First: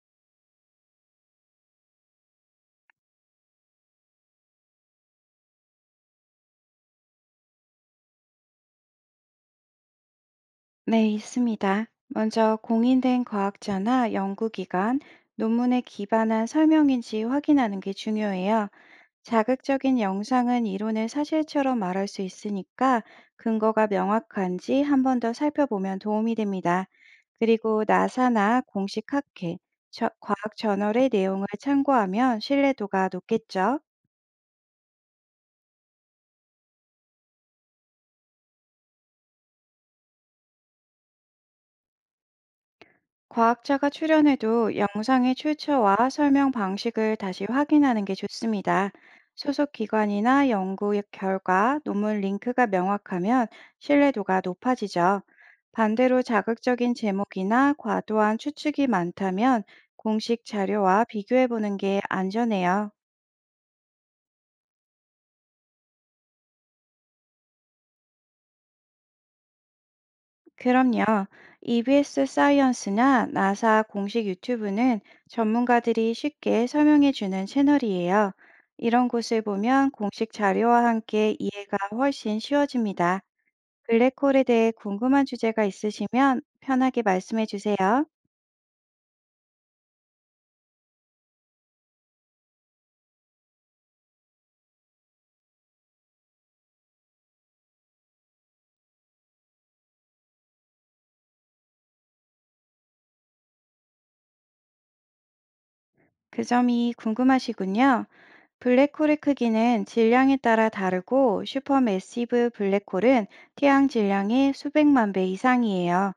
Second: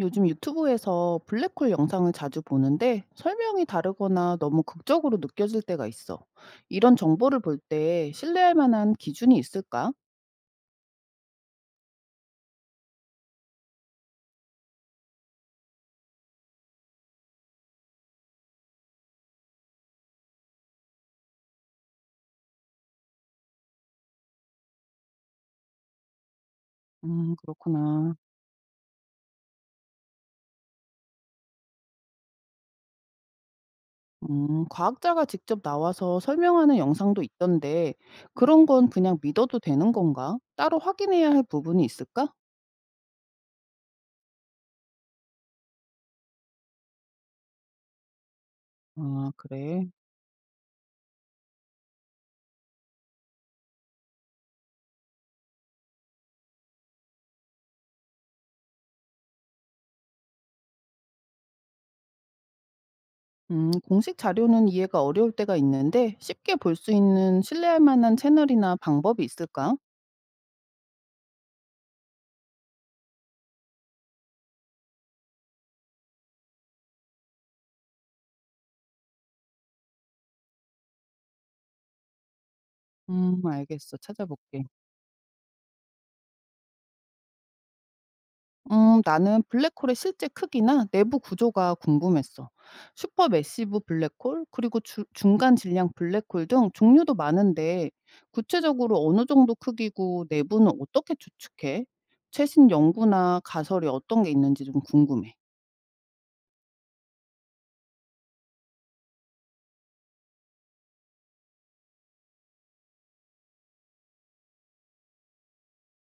요즘 유튜브에서 블랙홀 영상을 자주 보는데 설명이 다르거나 너무 극적으로 느껴질 때가 있어. 이런 정보를 볼 때 신뢰할 만한 기준이 있을까? 네, 있습니다. 먼저 공인된 과학자나 연구기관, 논문에 기반한 설명인지 확인하는 게 중요해요. 자극적인 영상은 이론을 사실처럼 말할 수 있으니까 근거가 명확한지 한번 더 살펴보면 도움이 됩니다. 그리고 그렇구나. 나사나 공식 학회, 과학 저널의 내용을 참고하면 신뢰도가 높겠죠. 과학자가 직접 나와서 설명하는 영상도 있던데 그런 건 그냥 믿어도 되는 건가? 따로 확인해야 할 부분이 있을까? 과학자가 출연해도 영상의 출처와 설명 방식을 다시 확인하는 게 좋습니다. 아, 소속 그래. 기관이나 연구 결과, 논문 링크가 명확하면 신뢰도가 높아지죠. 반대로 자극적인 제목이나 과도한 추측이 많다면 공식 자료와 비교해 보는 게 안전해요. 공식 자료는 이해가 어려울 때가 있는데 쉽게 볼 수 있는 신뢰할 만한 채널이나 방법이 있을까? 그럼요. EBS 사이언스나 나사 공식 유튜브는 전문가들이 쉽게 설명해 주는 채널이에요. 이런 곳을 보면 공식 자료와 함께 이해가 훨씬 쉬워집니다. 알겠어. 블랙홀에 찾아볼게. 대해 궁금한 주제가 있으시면 편하게 말씀해 주세요. 나는 블랙홀의 실제 크기나 내부 구조가 궁금했어. 슈퍼 매시브 블랙홀, 그리고 중간 질량 블랙홀 등 종류도 많은데 구체적으로 어느 정도 크기고 내부는 어떻게 추측해? 최신 연구나 가설이 어떤 게 있는지 좀 궁금해. 그 점이 궁금하시군요. 블랙홀의 크기는 질량에 따라 다르고 슈퍼매시브 블랙홀은 태양 질량의 수백만 배 이상이에요.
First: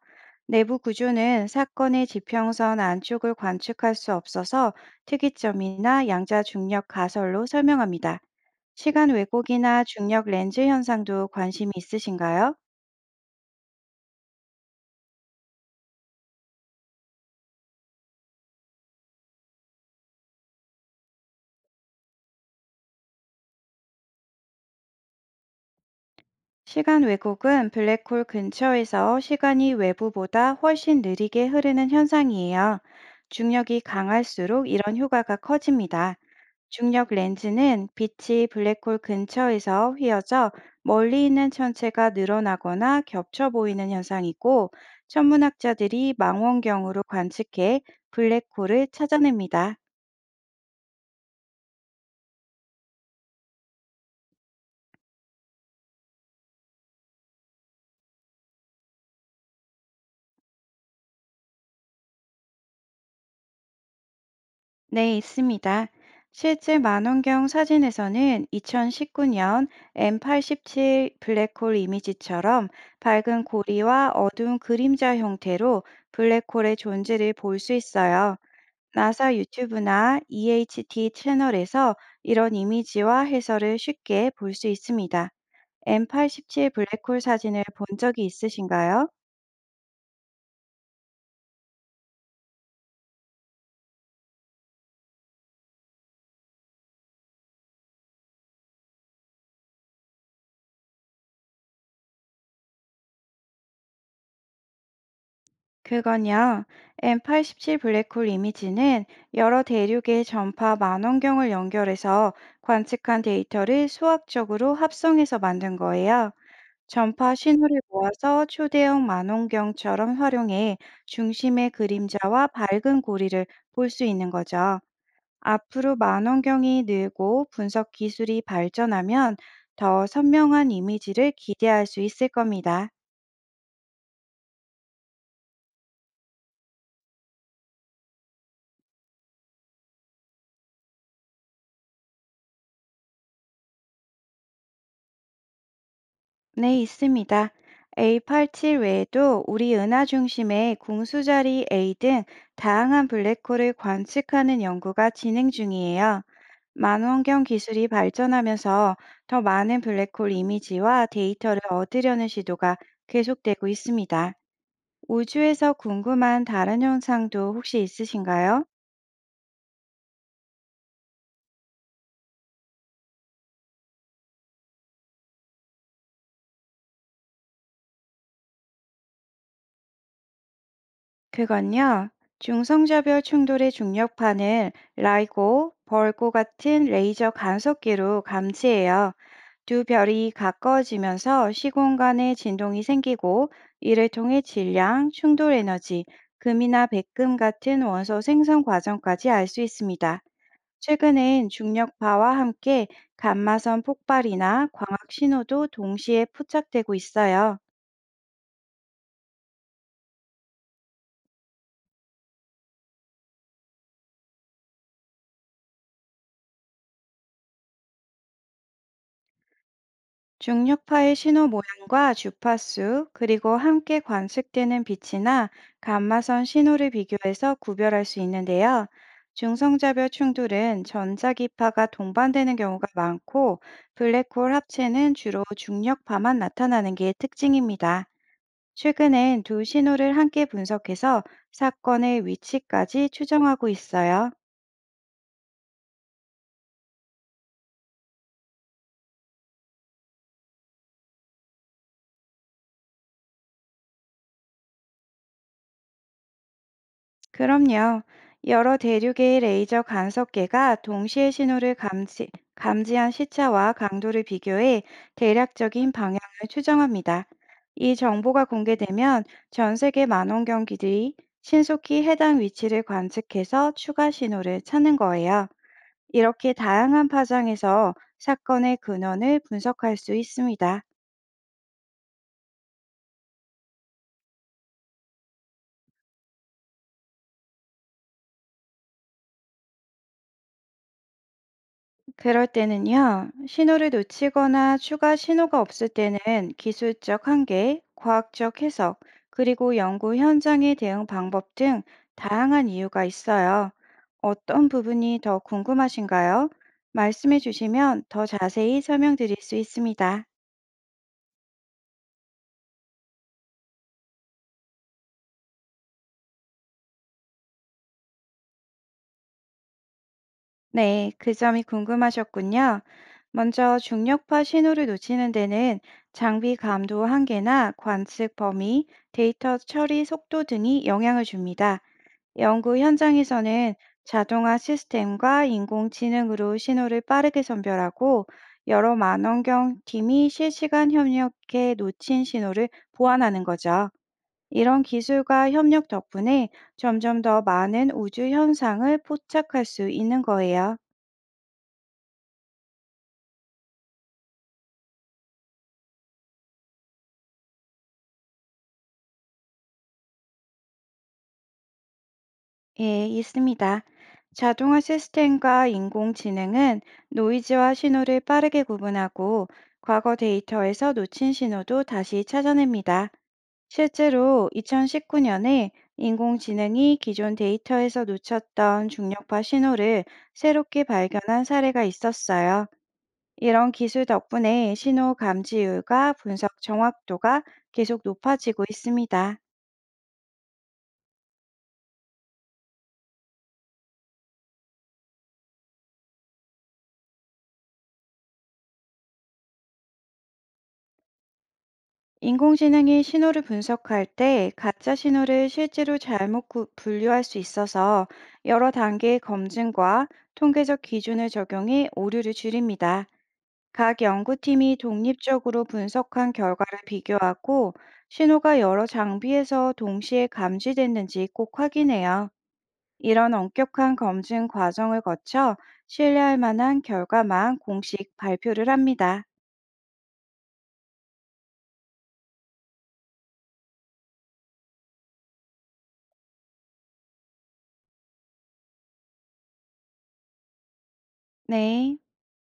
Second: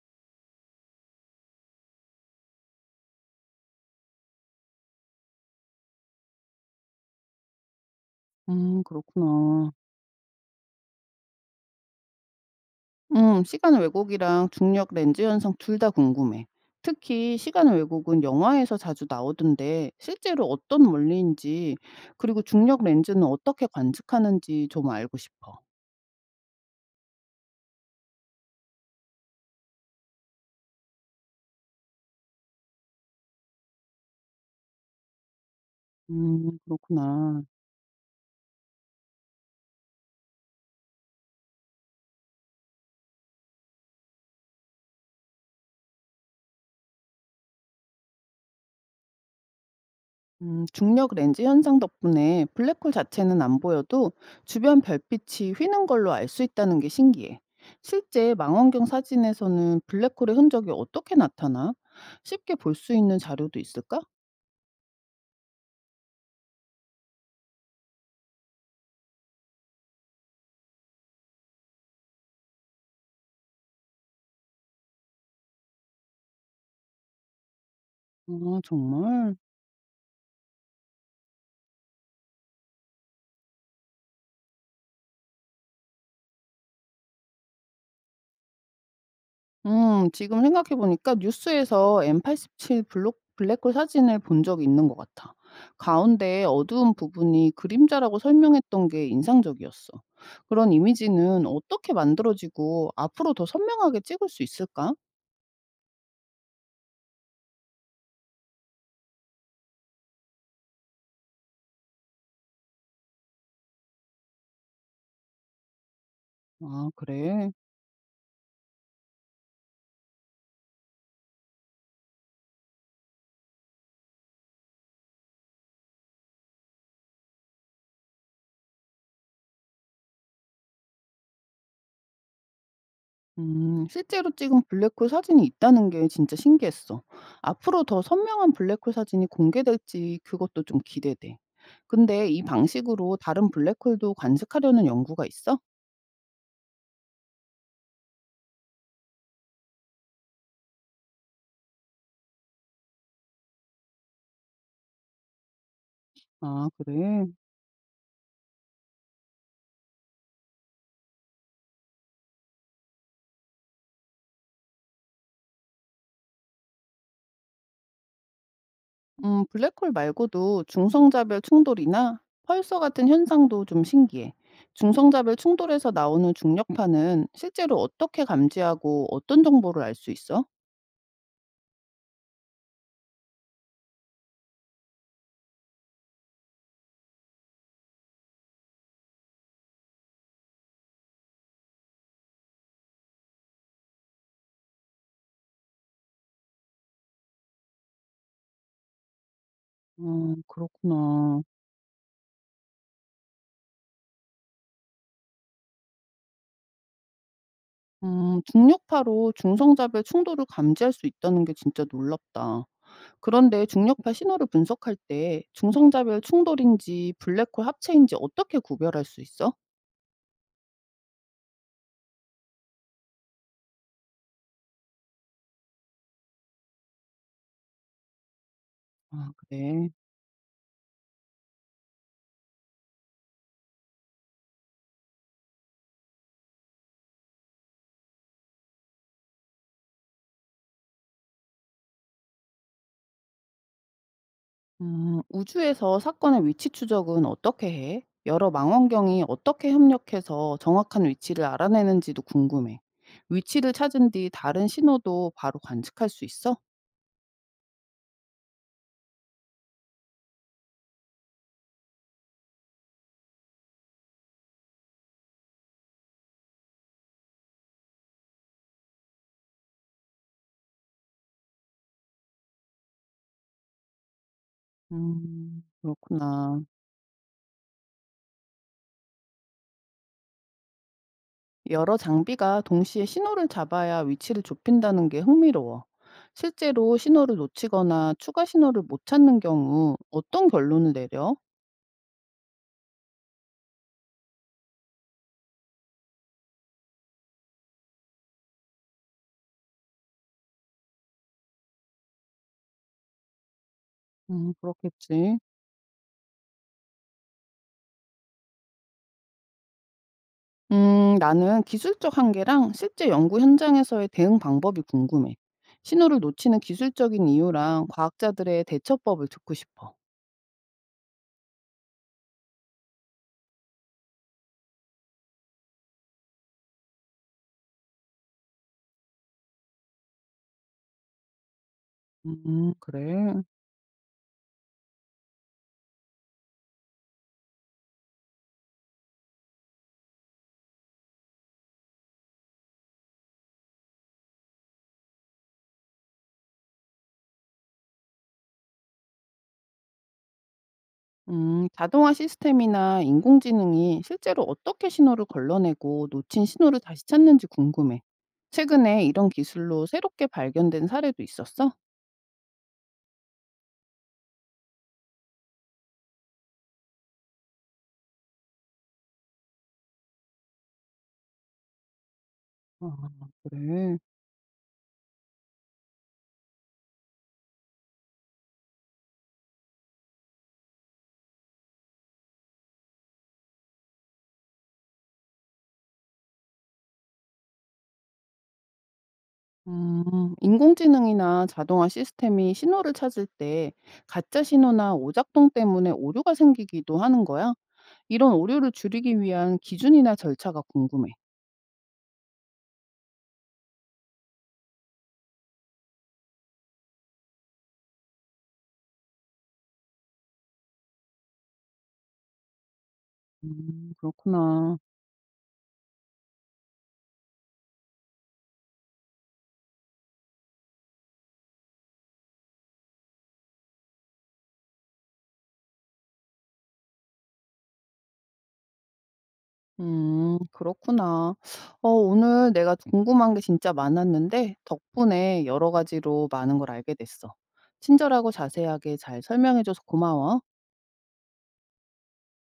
내부 구조는 사건의 지평선 안쪽을 관측할 수 없어서 특이점이나 양자 중력 가설로 설명합니다. 시간 그렇구나. 왜곡이나 중력 렌즈 현상도 관심이 있으신가요? 시간 왜곡이랑 중력 렌즈 현상 둘 다 궁금해. 특히 시간 왜곡은 영화에서 자주 나오던데 실제로 어떤 원리인지, 그리고 중력 렌즈는 어떻게 관측하는지 좀 알고 싶어. 시간 왜곡은 블랙홀 근처에서 시간이 외부보다 훨씬 느리게 흐르는 현상이에요. 중력이 강할수록 이런 효과가 커집니다. 중력 그렇구나. 렌즈는 빛이 블랙홀 근처에서 휘어져 멀리 있는 천체가 늘어나거나 겹쳐 보이는 현상이고, 천문학자들이 망원경으로 관측해 블랙홀을 찾아냅니다. 중력 렌즈 현상 덕분에 블랙홀 자체는 안 보여도 주변 별빛이 휘는 걸로 알 수 있다는 게 신기해. 실제 망원경 사진에서는 블랙홀의 흔적이 어떻게 나타나? 쉽게 볼 수 있는 자료도 있을까? 네, 있습니다. 실제 망원경 사진에서는 2019년 M87 블랙홀 이미지처럼 밝은 고리와 어두운 그림자 형태로 블랙홀의 존재를 볼 수 있어요. 아, 정말. 나사 유튜브나 EHT 채널에서 이런 이미지와 해설을 쉽게 볼 수 있습니다. M87 블랙홀 사진을 본 적이 있으신가요? 지금 생각해 보니까 뉴스에서 M87 블록 블랙홀 사진을 본 적이 있는 것 같아. 가운데 어두운 부분이 그림자라고 설명했던 게 인상적이었어. 그런 이미지는 어떻게 만들어지고 앞으로 더 선명하게 찍을 수 있을까? 그건요, M87 블랙홀 이미지는 여러 대륙의 전파 만원경을 연결해서 관측한 데이터를 수학적으로 합성해서 만든 거예요. 아, 전파 그래. 신호를 모아서 초대형 만원경처럼 활용해 중심의 그림자와 밝은 고리를 볼 수 있는 거죠. 앞으로 만원경이 늘고 분석 기술이 발전하면 더 선명한 이미지를 기대할 수 있을 겁니다. 실제로 찍은 블랙홀 사진이 있다는 게 진짜 신기했어. 앞으로 더 선명한 블랙홀 사진이 공개될지 그것도 좀 기대돼. 근데 이 방식으로 다른 블랙홀도 관측하려는 연구가 있어? 네, 있습니다. A87 외에도 우리 은하 중심의 궁수자리 A 등 다양한 블랙홀을 관측하는 연구가 진행 중이에요. 아, 그래? 만원경 기술이 발전하면서 더 많은 블랙홀 이미지와 데이터를 얻으려는 시도가 계속되고 있습니다. 우주에서 궁금한 다른 현상도 혹시 있으신가요? 블랙홀 말고도 중성자별 충돌이나 펄서 같은 현상도 좀 신기해. 중성자별 충돌에서 나오는 중력파는 실제로 어떻게 감지하고 어떤 정보를 알 수 있어? 그건요, 중성자별 충돌의 중력파는 라이고, 벌고 같은 레이저 간섭기로 감지해요. 두 별이 가까워지면서 시공간에 진동이 생기고, 이를 통해 질량, 충돌 에너지, 금이나 백금 같은 원소 생성 과정까지 알 수 있습니다. 그렇구나. 최근엔 중력파와 함께 감마선 폭발이나 광학 신호도 동시에 포착되고 있어요. 중력파로 중성자별 충돌을 감지할 수 있다는 게 진짜 놀랍다. 그런데 중력파 신호를 분석할 때 중성자별 충돌인지 블랙홀 합체인지 어떻게 구별할 수 있어? 중력파의 신호 모양과 주파수, 그리고 함께 관측되는 빛이나 감마선 신호를 비교해서 구별할 수 있는데요. 아, 그래. 중성자별 충돌은 전자기파가 동반되는 경우가 많고, 블랙홀 합체는 주로 중력파만 나타나는 게 특징입니다. 최근엔 두 신호를 함께 분석해서 사건의 위치까지 추정하고 있어요. 우주에서 사건의 위치 추적은 어떻게 해? 여러 망원경이 어떻게 협력해서 정확한 위치를 알아내는지도 궁금해. 위치를 찾은 뒤 다른 신호도 바로 관측할 수 있어? 그럼요. 여러 대륙의 레이저 간섭계가 동시에 신호를 감지, 감지한 시차와 강도를 비교해 대략적인 방향을 추정합니다. 이 정보가 공개되면 전 세계 만원경기들이 신속히 해당 위치를 관측해서 추가 신호를 찾는 거예요. 이렇게 그렇구나. 다양한 파장에서 사건의 근원을 분석할 수 있습니다. 여러 장비가 동시에 신호를 잡아야 위치를 좁힌다는 게 흥미로워. 실제로 신호를 놓치거나 추가 신호를 못 찾는 경우 어떤 결론을 내려? 그럴 때는요, 신호를 놓치거나 추가 신호가 없을 때는 기술적 한계, 과학적 해석, 그리고 연구 현장의 대응 방법 등 다양한 이유가 있어요. 어떤 부분이 그렇겠지. 더 궁금하신가요? 말씀해 주시면 더 자세히 설명드릴 수 있습니다. 나는 기술적 한계랑 실제 연구 현장에서의 대응 방법이 궁금해. 신호를 놓치는 기술적인 이유랑 과학자들의 대처법을 듣고 싶어. 네, 그 점이 궁금하셨군요. 먼저 중력파 신호를 놓치는 데는 장비 감도 한계나 관측 범위, 데이터 처리 속도 등이 영향을 줍니다. 연구 그래. 현장에서는 자동화 시스템과 인공지능으로 신호를 빠르게 선별하고 여러 만원경 팀이 실시간 협력해 놓친 신호를 보완하는 거죠. 이런 기술과 협력 덕분에 점점 더 많은 우주 현상을 포착할 수 있는 거예요. 자동화 시스템이나 인공지능이 실제로 어떻게 신호를 걸러내고 놓친 신호를 다시 찾는지 궁금해. 최근에 이런 기술로 새롭게 발견된 사례도 있었어? 예, 있습니다. 자동화 시스템과 인공지능은 노이즈와 신호를 빠르게 구분하고 과거 데이터에서 놓친 신호도 다시 찾아냅니다. 아, 그래. 실제로 2019년에 인공지능이 기존 데이터에서 놓쳤던 중력파 신호를 새롭게 발견한 사례가 있었어요. 이런 기술 덕분에 신호 감지율과 분석 정확도가 계속 높아지고 있습니다. 인공지능이나 자동화 시스템이 신호를 찾을 때 가짜 신호나 오작동 때문에 오류가 생기기도 하는 거야? 이런 오류를 줄이기 위한 기준이나 절차가 궁금해. 인공지능이 신호를 분석할 때 가짜 신호를 실제로 잘못 분류할 수 있어서 여러 단계의 검증과 통계적 기준을 적용해 오류를 줄입니다. 각 연구팀이 그렇구나. 독립적으로 분석한 결과를 비교하고 신호가 여러 장비에서 동시에 감지됐는지 꼭 확인해요. 이런 엄격한 검증 과정을 거쳐 신뢰할 만한 결과만 공식 발표를 합니다. 그렇구나. 오늘 내가 궁금한 게 진짜 많았는데 덕분에 여러 가지로 많은 걸 알게 됐어. 친절하고 자세하게 잘 설명해줘서 고마워. 네.